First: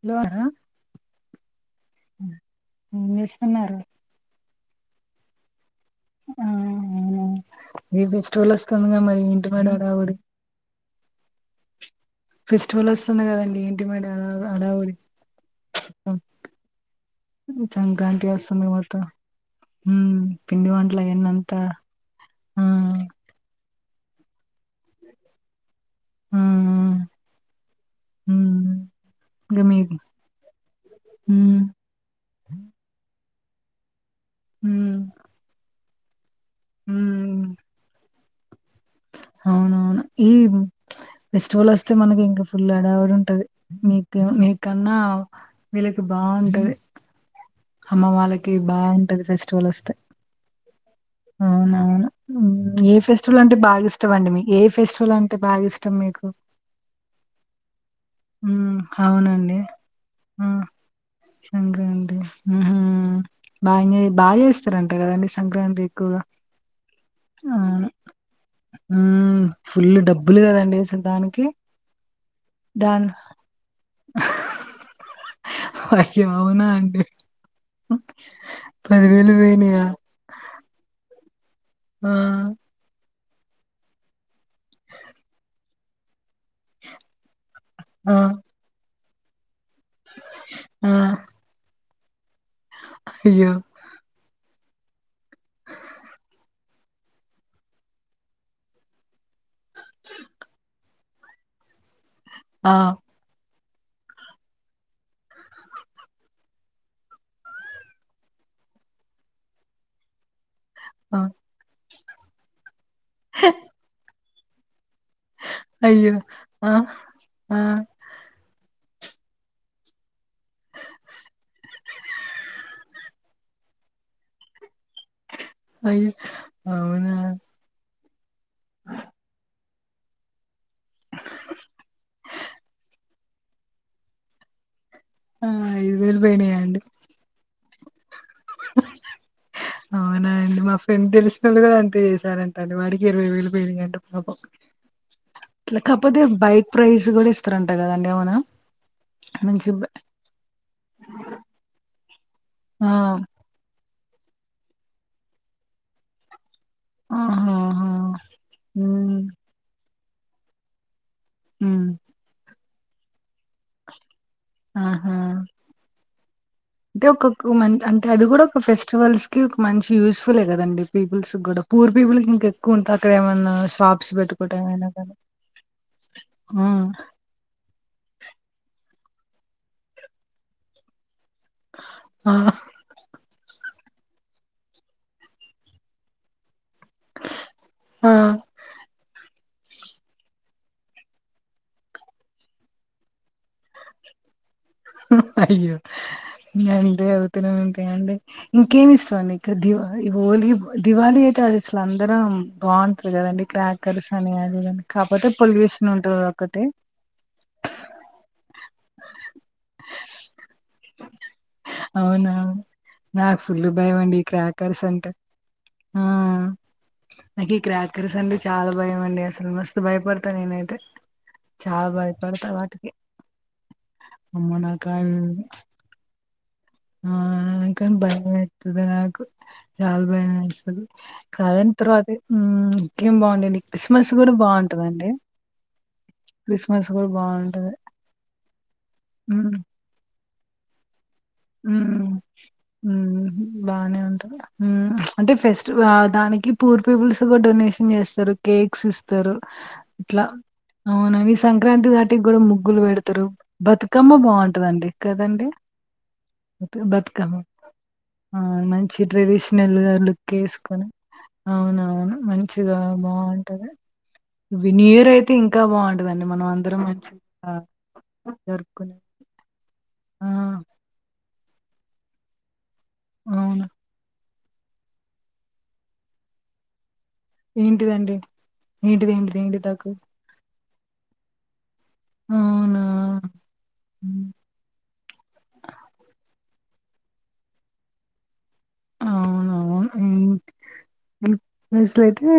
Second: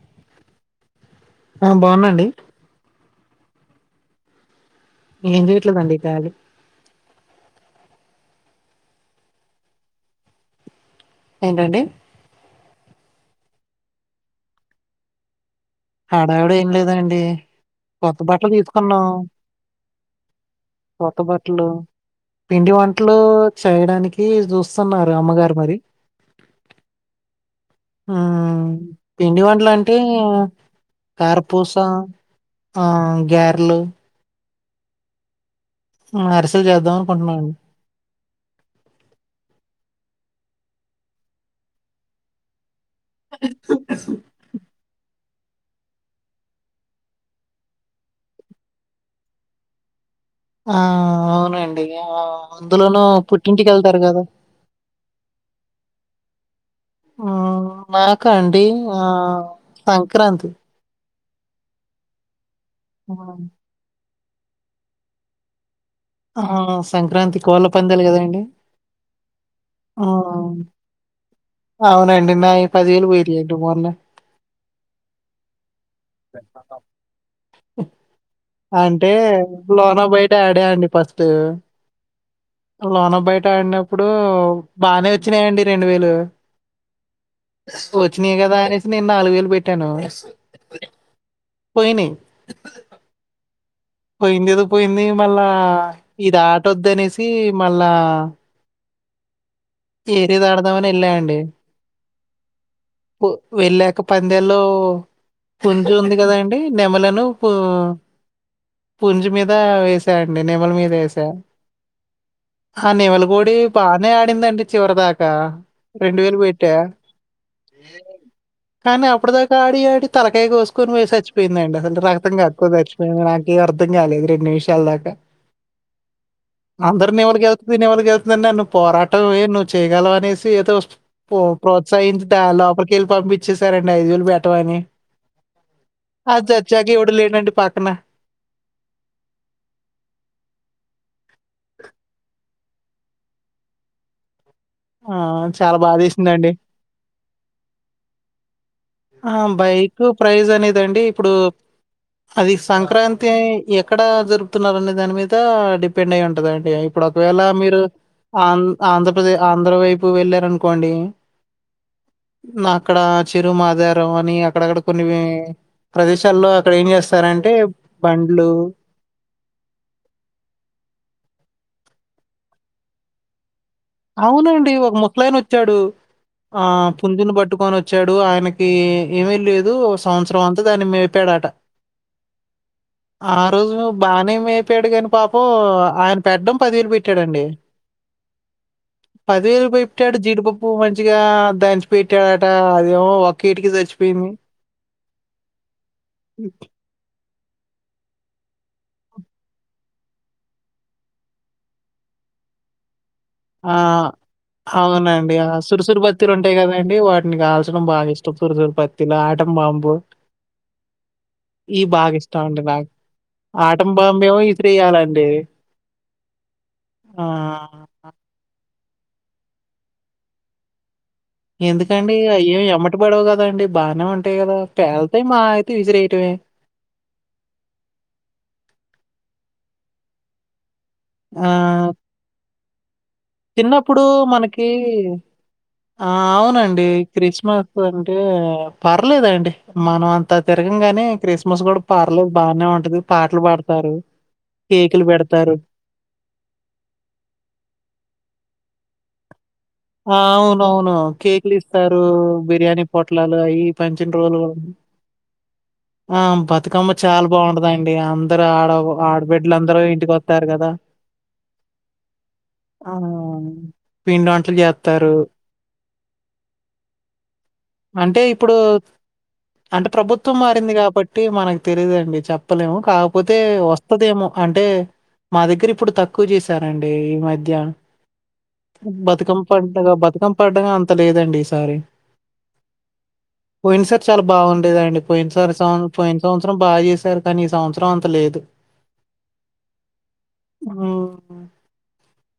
Hello ఆ బాగునండి ఇేస్తున్నారు నది [unintelligible] వస్తుందిగా మరి ఇంటి పడ రాబడి ఏంటండి ఫెస్టివల్ వస్తుంది కదండి ఏంటి మరి హడావుడి హడావిడి ఏం లేదండి కొత్త సంక్రాంతి బట్టలు వస్తుందిగా మొత్తం తీసుకున్నాం ఉమ్ పిండి వంట్లు కొత్త అయన్నంత బట్టలు పిండి వంటలు చేయడానికి చూస్తున్నారు అమ్మగారు మరి ఆ ఉమ్ పిండి ఇంగ వంటలు మీకు అంటే ఉమ్ కారపూసా ఆ గార్లు ఉమ్ అరిసెలు చేద్దాం అనుకుంటున్నామండి అవునా ఉమ్ ఫెస్టివల్ వస్తే మనకి ఇంకా ఫుల్ హడావుడి ఉంటది నీకు నీకన్నా వీళ్ళకి బాగుంటది అమ్మ వాళ్ళకి బాగుంటది ఫెస్టివల్ వస్తే ఆ అవునండి అవునవును ఆ ఏ అందులోనూ ఫెస్టివల్ అంటే పుట్టింటికి బాగా వెళ్తారు ఇష్టం కదా అండి మీ ఏ ఫెస్టివల్ అంటే బాగా ఇష్టం మీకు ఉమ్ నాకా అండి హ్మ్. ఆ అవునండి. ఆ! సంక్రాంతి సంక్రాంతి హ్మ్. బాగా బాగా చేస్తారంట కదండి సంక్రాంతి ఎక్కువగా. ఆ సంక్రాంతి కోళ్ళ అవును. పందాలు కదాండి హ్మ్. ఫుల్ డబ్బులు కదండి దానికి అవునండి నాయి ఈ దాన్ పదివేలు పోయినయండి మొన్న అయ్యో అవునా అండి అంటే పోయినాయా? లోన బయట ఆడా అండి ఫస్ట్ ఆ! లోన బై ట ఆడినప్పుడు బానే వచ్చినాయండి రెండు వేలు ఆ! వచ్చినాయి గదా అనేసి నేను నాలుగు వేలు పెట్టాను ఆ! పోయినయ్ అయ్యో కింద ఎదో పోయింది మళ్ళా ఇది ఆటొద్దనేసి మళ్ళా ఏదేదో ఆడదామని యెల్లా అండి ఆ! వెళ్ళా ఒక పందేల్లో పుంజు ఉంది కదండి నెమలను పూ పుంజి మీద వేసాయండి నెమలి మీద ఆ! వేసా ఆ నెమలగూడి బానే ఆడిందండి చివరి దాకా అయ్యో! రెండు వేలు పెట్టా ఆ! ఆ! ఏ కానీ అప్పుడదాకా ఆడి ఆడి తలకాయ కోసుకొని పోయిసిచ్చిపోయింద అండి అసలు రక్తం కక్కుకోని సచ్చిపోయింది నాకేం అ అర్ధం గాలేదు ఇది రెండు నిమిషాల దాకా అయ్యో! అందరుని అవునా? ఎవరికి యెళ్తుంది నెరికి యెళ్తుంది నన్ను పోరాటం ఏ చేయగల అనేసి ఏదో ప్రోత్సహించ లోపలికెళ్ళి పంపించేసారండి ఐదు వేలు బెట్టమని ఆ ఐదు వేలు అది పోయినాయా అండి చచ్చాక ఎవడు లేడండి పక్కన అవునా అండి మా ఫ్రెండ్ తెలిసినళ్ళు గూడా అంతే చేశారంట అండి వాడికి ఇరవై వేలు పోయినయంటా పాపం ఆ! చాలా ఇట్ల కాకపోతే బాధేసిందండి. బైక్ ప్రైస్ కూడా ఇస్తారంటా కదండి అవునా ఆ మంచి బ- బైక్ ప్రైజ్ అనేదండి ఇప్పుడు అది ఆ సంక్రాంతి ఏక్కడ జరుపుతున్నారని దాని మీద డిపెండ్ అయి ఉంటదండి ఇప్పుడు ఒకవేళ మీరు ఆహాహా ఆం ఉమ్ ఆంధ్రప్రదేశ్ ఆంధ్రా వైపు వెళ్ళారనుకోండి ఉమ్ నా అక్కడ చిరు మాదారం అని అక్కడక్కడ కొన్ని ఆహా ప్రదేశాల్లో అక్కడ ఏం అంటే ఒక చేస్తారంటే మ అంటే అది కూడా బండ్లు ఒక ఫెస్టివల్స్ కి ఒక మంచి యూస్ఫులే కదండి పీపుల్స్ గూడా పూర్ పీపుల్స్ ఇంక ఎక్కువ ఉంటే అక్కడ ఏమన్నా షాప్స్ పెట్టుకోవటం అవునండి అయినా ఒక కానీ ముసలైైన వచ్చాడు ఆ పుంజును పట్టుకొని వ వచ్చాడు ఆయనకి ఏమీ లేదు సంవత్సరం అంతా దాన్ని మేప్ పాడట ఆ ఆ ఆ రోజు బాగానే మేపాడు కానీ పాపం ఆయన పెట్టడం పదివేలు పెట్టాడండి ఆ ఆ పదివేలు పెట్టాడు జీడిపప్పు మంచిగా దంచి పెట్టాడట అదేమో ఒక్క ఇటికి చచ్చిపోయింది అయ్యో నండి అ [unintelligible] టాయండి ఇంకేమిస్టమ్ అండి ఇకా దీవా హోలీ దీవాళి అయితే అది అసలు అందరు వాన్ అంతే కదండి ఆ! క్రాకర్స్ అని కానీ కాపోతే అవునండి. ఆ! పొల్యూషన్ సురుసురు ఉంటాది ఒకటి అవి సూర్ సూర్ బతిలు ఆటంబంబు అవునావును నాకు. నాకు ఫుల్ ఆటం భయం అండి బాంబేమో క్రాకర్స్ అంటే ఇసిరేయాలండి. ఆ ఆ! నాకీ ఈ క్రాకరీస్ అంటే చాలా భయం అండి అసలు మస్తు భయపడతా నేనైతే చాలా ఎందుకండి భయపడతా అయ్యం వాటికి ఎబాటిపడవు కదండి బాగానే ఉంటాయి కదా అమ్మో నాకు పేల్తాయి అవి మా అయితే విసిరేయటమే ఆ అకా భయమైతది నాకు చాల భయం ఎస్తాది ఆ! కాదని తరువాతే ఉ చిన్నప్పుడు మనకి ఆ అవునండి క్రిస్మస్ కూడా క్రిస్మస్ బాగుంటది అంటే పర్లేదండి మ్మ్ మనం అంత త తిరగగానే క్రిస్మస్ కూడా పార్లేదు బానే ఉ ఉంటది. పాటలు పాడతారు, బాగానే ఉంటాది కేకులు అంటే పెడతారు. ఫెస్ట్ దానికి పూర్ పీపుల్స్ కూడా డో షన్ చేస్తారు కేక్స్ ఇస్తారు ఆ ఇట్లా అవునవును అవునండి కేక్లు సంక్రాంతి ఇస్తారు వాటికి కూడా ముగ్గులు బిర్యానీ పెడతారు పొట్లాలు అవి పచ్చిన బతుకమ్మ రోజులు బాగుంటదండి కదండి అ ఆ బతుకమ్మ చాలా బాగుంటదండి ఆ అందరుూ ఆడ మంచి ఆడిబిడ్డలు ట్రెడిషనల్ అందరు ఇంటికి లుక్ అతారు కదా వేసుకొని అవునవును మంచిగా బాగుంటది పిండి వంటలు వి న్యూయర్ జేత్తారు. అయితే ఇంకా బాగుంటందండి మనం అందరం మంచిగా అంటే ఇప్పుడు జరుపుకునే అంటే ఆ! ప్రభుత్వం మారింది కాబట్టి మనకు తెలిదండి చెప్పలేము కాకపోతే అవును. వస్తుదేమో అంటే మా దగ్గర ఇప్పుడు తక్కువ చేశారం డి ఈ మధ్య ఏంటిదండి? ఏంటిది? ఏంటిది? బతుకం ఏంటి పండుగ తాకు బతుకమ్మ పండుగ అంత లేదండి ఈసారి అవునా! పోయిన సారి చాలా హ్మ్. బాగుండేదండి పోయిన సారి సం పోయిన సంవత్సరం బాగా చేసారు కానీ ఈ సంవత్సరం అంత లేదు అవునవును హ్మ్. అసలయితే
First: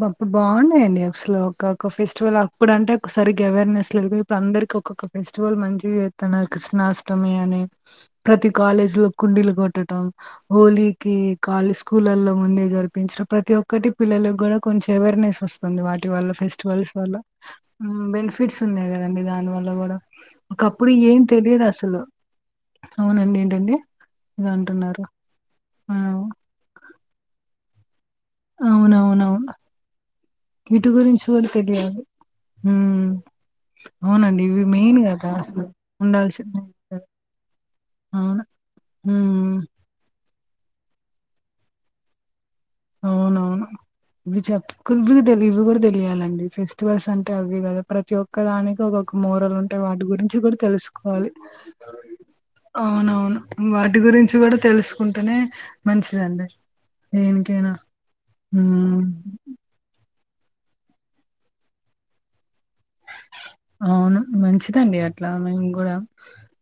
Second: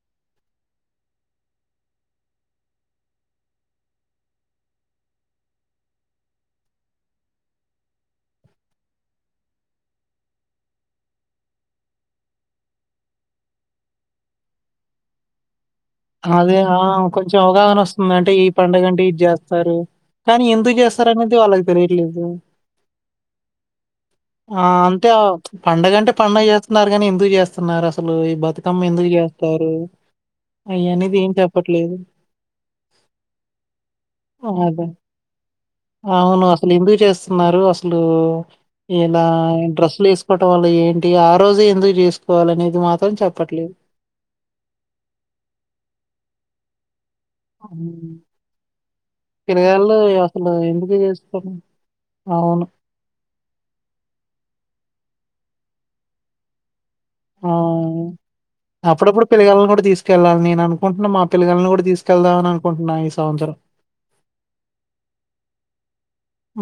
బా బాగున్నాయండి అసలు ఒకొక్క ఫెస్టివల్ అప్పుడు అంటే ఒకసారి అవేర్నెస్ లే అందరి ఒకొక్క ఫెస్టివల్ మంచి జెతుండే కృష్ణాష్టమి అని ప్రతీ కాలేజ లో డిలు కొట్టటం హోలీకి కాలీ స్కూల్లో ముందే జరిపించడం ప్రతి ఒక్కటి పిల్లలకు కూడా కొంచెం అవేర్నెస్ వస్తుంది వాటి వల్ల అదే ఆ! ఫెస్టివల్స్ వల్ల కొంచెం అవగాహన వస్తుంది. అంటే ఈ బెనిఫిట్స్ ఉన్నాయి పండగంటే ఇది కదండి దాని వల్ల చేస్తారు. కూడా కానీ ఎందుకు అప్పుడు ఏం చేస్తారనేది వాళ్ళకి తెలియదు అసలు తెలియట్లేదు. అవునండి ఏంటండి ఏదో ఆ! అంటున్నారు అంతే ఆ పండగంటే పండుగ చేస్తున్నారు కాని ఎందుకు చేస్తున్నారు అస్ సలు ఈ బతుకమ్మ ఎందుకు అవునవునవును చేస్తారు వీటి అయనేది గురించి ఏం కూడా చెప్పట్లేదు. [unintelligible] అవునండి ఇవి అదే మెయిన్ కదా అసలు అవును ఉండాల్సింది అసలు [unintelligible] ఇయ్యల ఉమ్. డ్రెస్సులు వేసుకోవటం వాళ్ళ ఏంటి ఆ రోజే ఎందు చేసుకో అవునవును ఇవి చెప్పకుంటే ఇవి కూడా తెలియాలండి ఫెస్టివల్స్ అంటే అవి కదా ప్రతి హ్మ్. ఒక్క దానికి ఒకొక్క మోరల్ ఉంటాయి పిల్లగాళ్ళు వాటి గురించి అసలు కూడా ఎందుకు తెలుసుకోవాలి జేసుకోరు? అవును. అవునవును వాటి గురించి కూడా తెలుసుకుంటేనే మంచిదండి ఆ దేనికైనా ఉమ్ అప్పుడప్పుడు పిల్లగాలని కూడా తీసుకెళ్ళాలి నేన్ అనుకుంటున్నా మా పిల్లగాలని కూడా తీసుకెదామనుకుంటున్నా అవును మంచిదండి అట్లా మేము కూడా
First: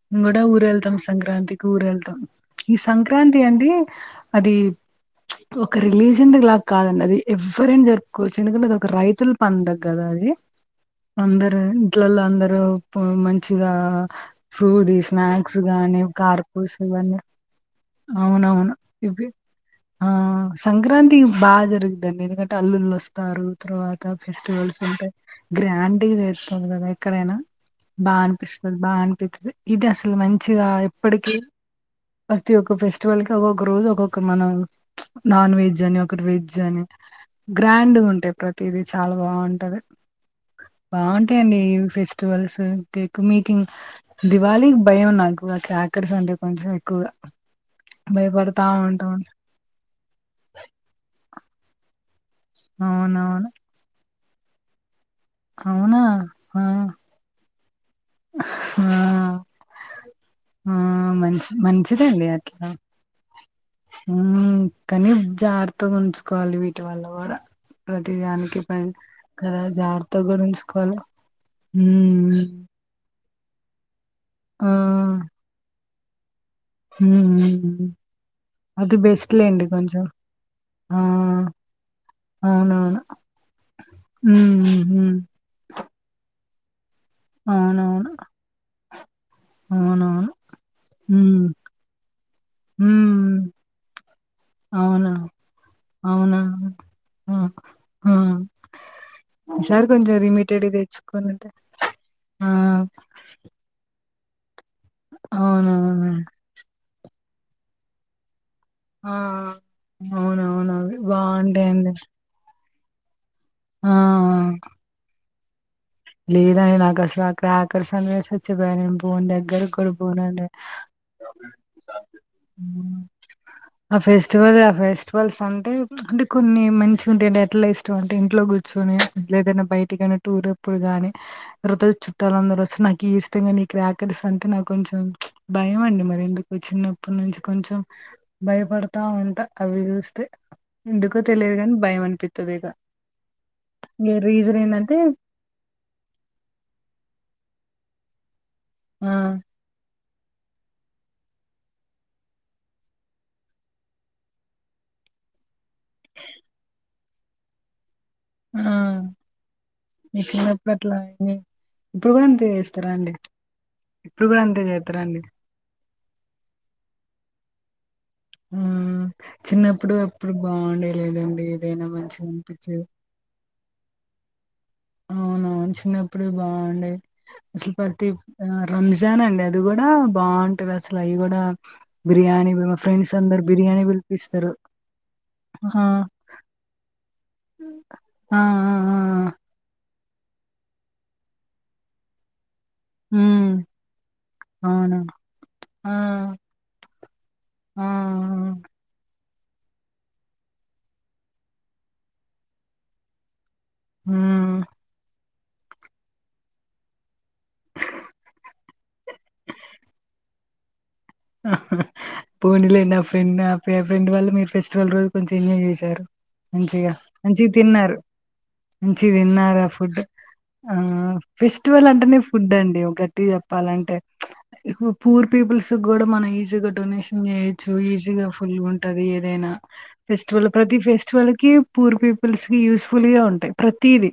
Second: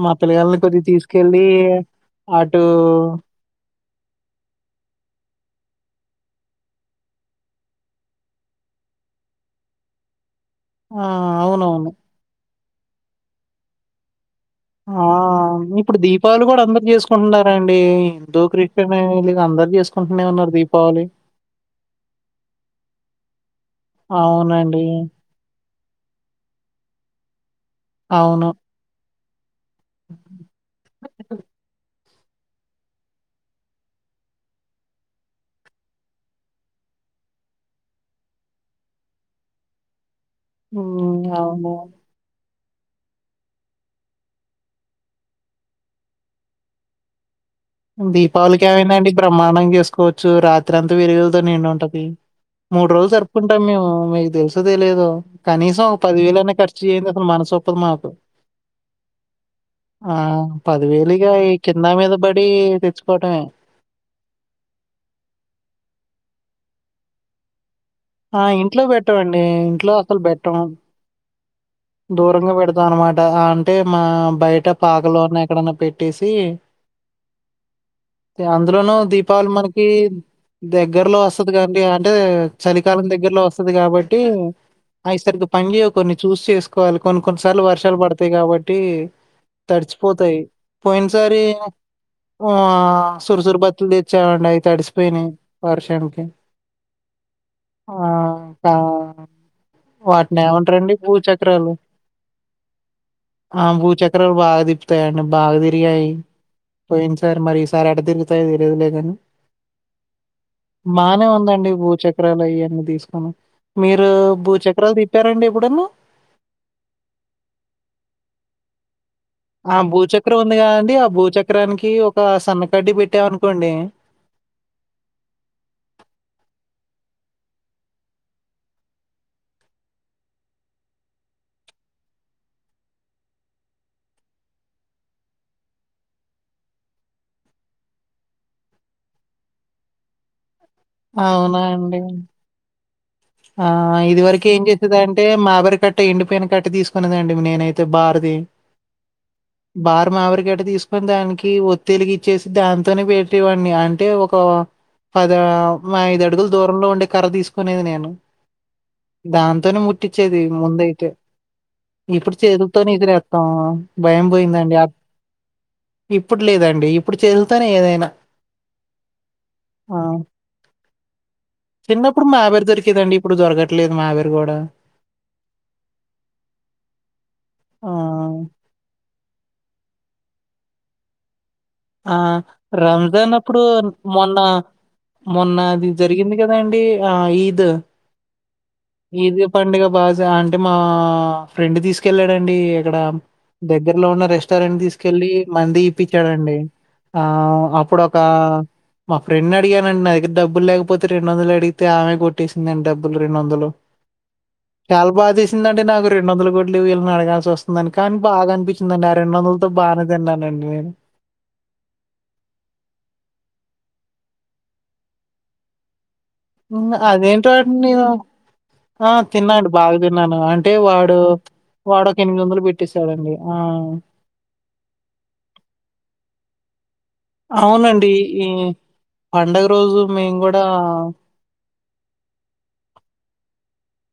మా ము కూడా పిల్లగాళ్ళని ఊరుల్తామ్ కొద్దిగా ళ్తాం తీసుకెళ్ళి సంక్రాంతికి ఊరుల్తామ్ అటు ఈ సంక్రాంతి అంటే అది ఒక రిలీజియన్ ద్ లా కాద అండి అది ఎవరై అయినా జరుపుకోవచ్చు ఎందుకంటే అది ఒక రైతుల పండగ కదా అది ఆ అవ్ ఇంట్లో వొళ్ళ అందరూ మంచిగా ఆ ఫ్రూడ్ ఆ! స్నాక్స్ ఇప్పుడు గానీ దీపావళి గూడా కార్పుస్ అందరూ గాని జేసుకుంటున్నారండి. హిందూ, అవును అవును క్రిస్టియన్ ఇవి వీళ్ళు అందరూ ఆ జేసుకుంటూనే ఉన్నారు దీపావళి. సంక్రాంతి బాగా జరుగుద అండి ఎందుకంటే అల్లులు వస్తారు తర్వాత ఫెస్టివ్ అవునండి. గ్రాండింగ్ వస్తుంది కదా ఎక్కడై అయినా బాగా అవును. అనిపిస్తుంది బా అనిపిస్ ఇది అసలు మంచిగా ఎప్పటికిీ ప్రతి ఒక్క ఫెస్టివల్ కి ఒక్కొక్క రోజు ఒక్కొక్క మనం నాన్ వెజ్ అని ఒక వెజ్ అని గ్రాండ్ ఉంటాయి ప్రతిదీ చాలా బావుంట అది ఆవ్వా ఏ నీ ఫెస్టివల్ గట్స్ ఇక ఎక్కువ మీటింగ్ దివాళికి భయం నాకు ఆ క్యాకర్స్ అంటే కొంచెం ఎక్కువగా భయపడతా దీపావళికి ఏమైంద అండి ఉంటాం బ్రహ్మాండం మ్ గ చేసుకోవచ్చు రాత్రి అంతా విరుగులతో నిండి ఉంట అది మూడు రోజులు అవునవును జరుపుకుంటాం మ్ మేము మీకు తెలుసో తెలియదో కనీసం ఒక అవునా పదివేల అన్న ఖర్చు చేయంది అసలు మనసొ ఓప్పదు మాకు ఆహ్ ఆ! ఆ ఇగ ఈ మన్షీ కింద మంచిదే మీద లే బడి ఎట్లా తెచ్చుకోవటమే. కనీ జాగ్రత్తగా ఉంచుకోవాలి వీటిని వాళ్ళ కూడా ప్రతి ఆ! దానికి ఇంట్లో పైన బెట్టమండి. ఇంట్లో జాగ్రత్త అసలు కూడా బెట్టం. ఉంచుకోవాలి ఉమ్ దూరంగా పెడతాం అనమాట ఇక అంటే మా బయట ఆ పాకలోనే ఎక్కడ అన్నా పెట్టేసి ఉమ్ ఇక అందులోనూ అది బెస్ట్ దీపావళి లేండి మనకి కొంచెం ఆ దగ్గరలో వస్తది కాబట్టి అంటే అవునవును చలికాలం దగ్గరలో వస్తది కాబట్టి ఉమ్ ఉమ్ అఐసర్ దు పంగి ఒకర్ ని చూసి చేసుకోవాలి కొన్ని కొన్నిసార్లు వర్షాలు అవునవును పడతాయి కాబట్టి అవునవును. తడిచిపోతాయి పోయిన సారి హ్మ్. ఆ హ్మ్. సుర్ సుర్ బత్తులే ఇచ్చేవాడ్ని అయి అవునా! తడిసిపోయినాయి వర్షానికి అవునా! ఆ అ ఆహ్, కా మ్ సార్ కొంచెం రిమిటెడ్ ఇది తెచ్చుకొని అయితే త్తలే అ బూ చక్రాలు బాగదిప్ తాయం అండి బాగా తిరిగాయి అవునవును. పోయిన్ సార్ మరి ఈసారి ఎట్ట తిరుగుతాయే లేవలేద అని ఆ! అవునవునవి బానే ఉంద అండి బావుంటాయండి. భూచక్రాలు అయన్నీ తీసుకుని ఆ! మీరు భూచక్రాలు తిప్పార అండి ఎప్పుడు అన్నా లేద అని నాకు అసలు ఆ క్రాకర్స్ అవే సచ్చిపోయాను ఆ భూచక్రం ఉంది కద అండి ఆ భూచక్రానికి ఒక సన్నకడ్డి పెట్టామ అనుకోండి ఆ ఫెస్టివల్ ఆ ఫెస్టివల్స్ అంటే అంటే కొన్ని మంచి తుంటే అంటే ఎట్లా ఇష్టం అంటే ఇంట్లో కూర్చుని లేదైనా బయటికైనా టూర్ ఎప్పుడు గాని వృత ల్ చుట్టాలు అందరు వస్తె నా కీ ఈ ఇష్టంగా నీ క్రాకర్స్ అంటే నాకు కొంచెం బ భయం మ్ అండి మరి ఇందుకు వ చిన్న అప్పటి నుంచి కొంచెం భయపడతా ఉంట అవి చూస్తే ఎందుకో తెలియదు అవునా అని అండి భయం అనిపిస్తది ఇక ఆ ఇగ ఇది వరకీ రీజన్ ఏం ఏందంటే చేస్తది అంటే మా ఓరి అట్ అట్టే ఎండిపోయినక అట్ట తీసుకునేద అండి నేనై అయితే బార్ ది ఆ భారం మా ఆవిడికి వేట తీసుకొని దానికి ఒత్తి ఎలిగి ఇచ్చేసి దాంతోనే పెట్టేవాడిని అంటే ఒక పద మా ఐదు అడుగుల దూరంలో ఉండే కర్ర తీసుకునేది నేను ఆ దాంతోనే ముట్టి ఈ చ్చేది చిన్నప్పుడు ముంద అట్లా అయితే ఇన్ని- కూడా ఇప్పుడు అంతే చేదుల్ తోనే చేస్తారా అండి ఇదిలేేత్తామ్ భయం ఇప్పుడు కూడా పోయింద అంతే అండి ఆ చేస్తారా ఇప్పుడు లేద అండి ఇప్పుడు చేదుల్ తోనే ఏదై అయినా ఆ చిన్న అప్పుడు అప్పుడు బావుఉండే లేద అండి ఏదైనా చిన్నప్పుడు మంచిగా మావీర్ అనిపిచ్చేది దొరికేదండి. ఇప్పుడు దొరకట్లేదు మా గర్ కూడా అవును అవును చిన్న అప్పుడు బావుఉండేది అసలు ఆ! ప్రతి రంజాన్ అండి అది కూడా కూడా బావుంట అది అసలు అవి కూడా ఆ రంజాన్ అప్పుడు బిర్యానీ మొన్న పిలిపిస్తారు. మొన్న ఆ! అది జరిగింది కదా అండి ఆ ఈద్ ఆ! ఆ! ఆ! ఈద్ పండుగ బాగా అంటే మా ఫ్రెండ్ తీసుకెళ్లాదండి అండి ఇక్కడ హ్మ్. దగ్గరలో ఉన్న రెస్టారెంట్ అవును. తీసుకెళ్ళి మండి ఆ! ఆ! ఇప్పించాడండి ఆ ఆ! అప్పుడు ఒక మా ఫ్రెడ్ అడిగానండి నా దగ్గరా డబ్బులేపోతే రెడు వందలు అడిగితే ఆమె కొట్టేసిందండి డబ్బులు రెండు వందలు హ్మ్. చాలా బాధేసింది దండి నాకు రెండు వందలు గట్లు వీళ్ళని అడగాల్సి వస్తుందని కానీ బాగా అనిపించిండి ఆ రెండు వందలతో బానే తిన్నండి అ అ పోనీ లే ఫ్రెండ్ ఆ ఫ్రెండ్ వాళ్ళ మీరు ఫెస్టివల్ రోజు కొంచం ఎంజాయ్ చేశారు మంచిగా హ్మ్. మంచిగా అదేంటో అండి తిన్నారు నేను ఆ! మంచిరు తిన్నా తిన్నారు ఆ అండి. బాగా ఫుడ్ తిన్నాను. అంటే ఆ వాడు ఫెస్టివల్ వాడొక అంటేనే ఫుడ్ అండి ఒక గట్టి పెట్టేసాడండి. చెప్పాల ఆ! పూర్ పీపుల్స్ కూడా మన ఈజీ గా డొషన్ చేయచ్చు అవునండి. ఈజీగా ఫుల్ ఈ ఉంటది ఏదైనా పండగ రోజు మేము ఫెస్టివల్ గూడా ప్రతి ఆ! ఫెస్టివల్ కి పూర్ పీపుల్స్ కి యూస్ఫుల్ గా ఉంటాయి ప్రతీది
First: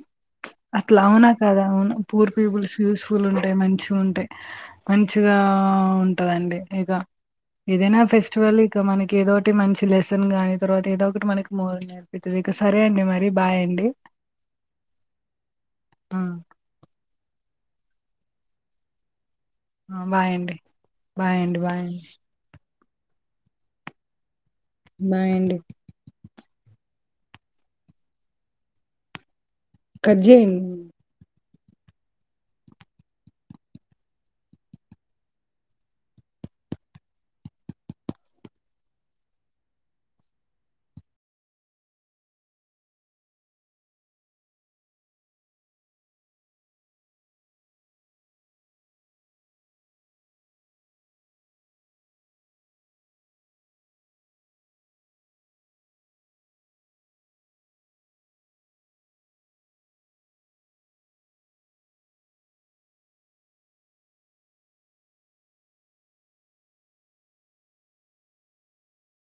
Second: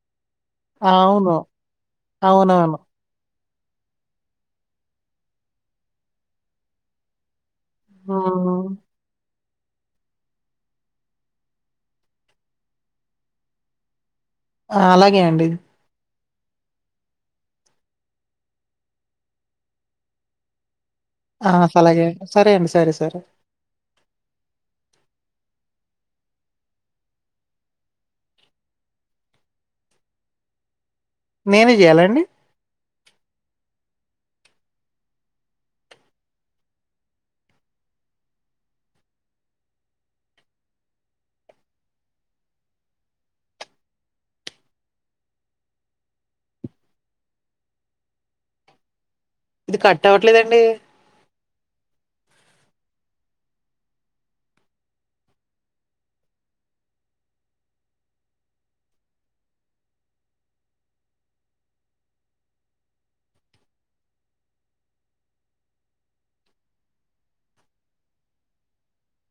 అట్లా అవునా అవును. కదా అవునా పూర్ పీపుల్స్ అవునవును. యూస్ఫుల్ ఉ అంటే మంచిగా ఉంతాయి మంచిగా ఉంటదండి ఇగ ఏదైనా ఫెస్టివల్ హ్మ్. ఇక మనకి ఏదో ఒక మంచి లెసన్ గాని తర్వాత ఏదో ఒకటి మనకి మోరాల్ నేర్పితుది ఇక సరే అండి మరి బాయ్ అండి ఆ అలాగే అండి ఆ ఆ బాయండి ఆ ఆలాగే సరే అండి సరే సరే బాయ్ అండి కట్ చేయండి నేనే చేయాలండి ఇది కట్ అవట్లేదండి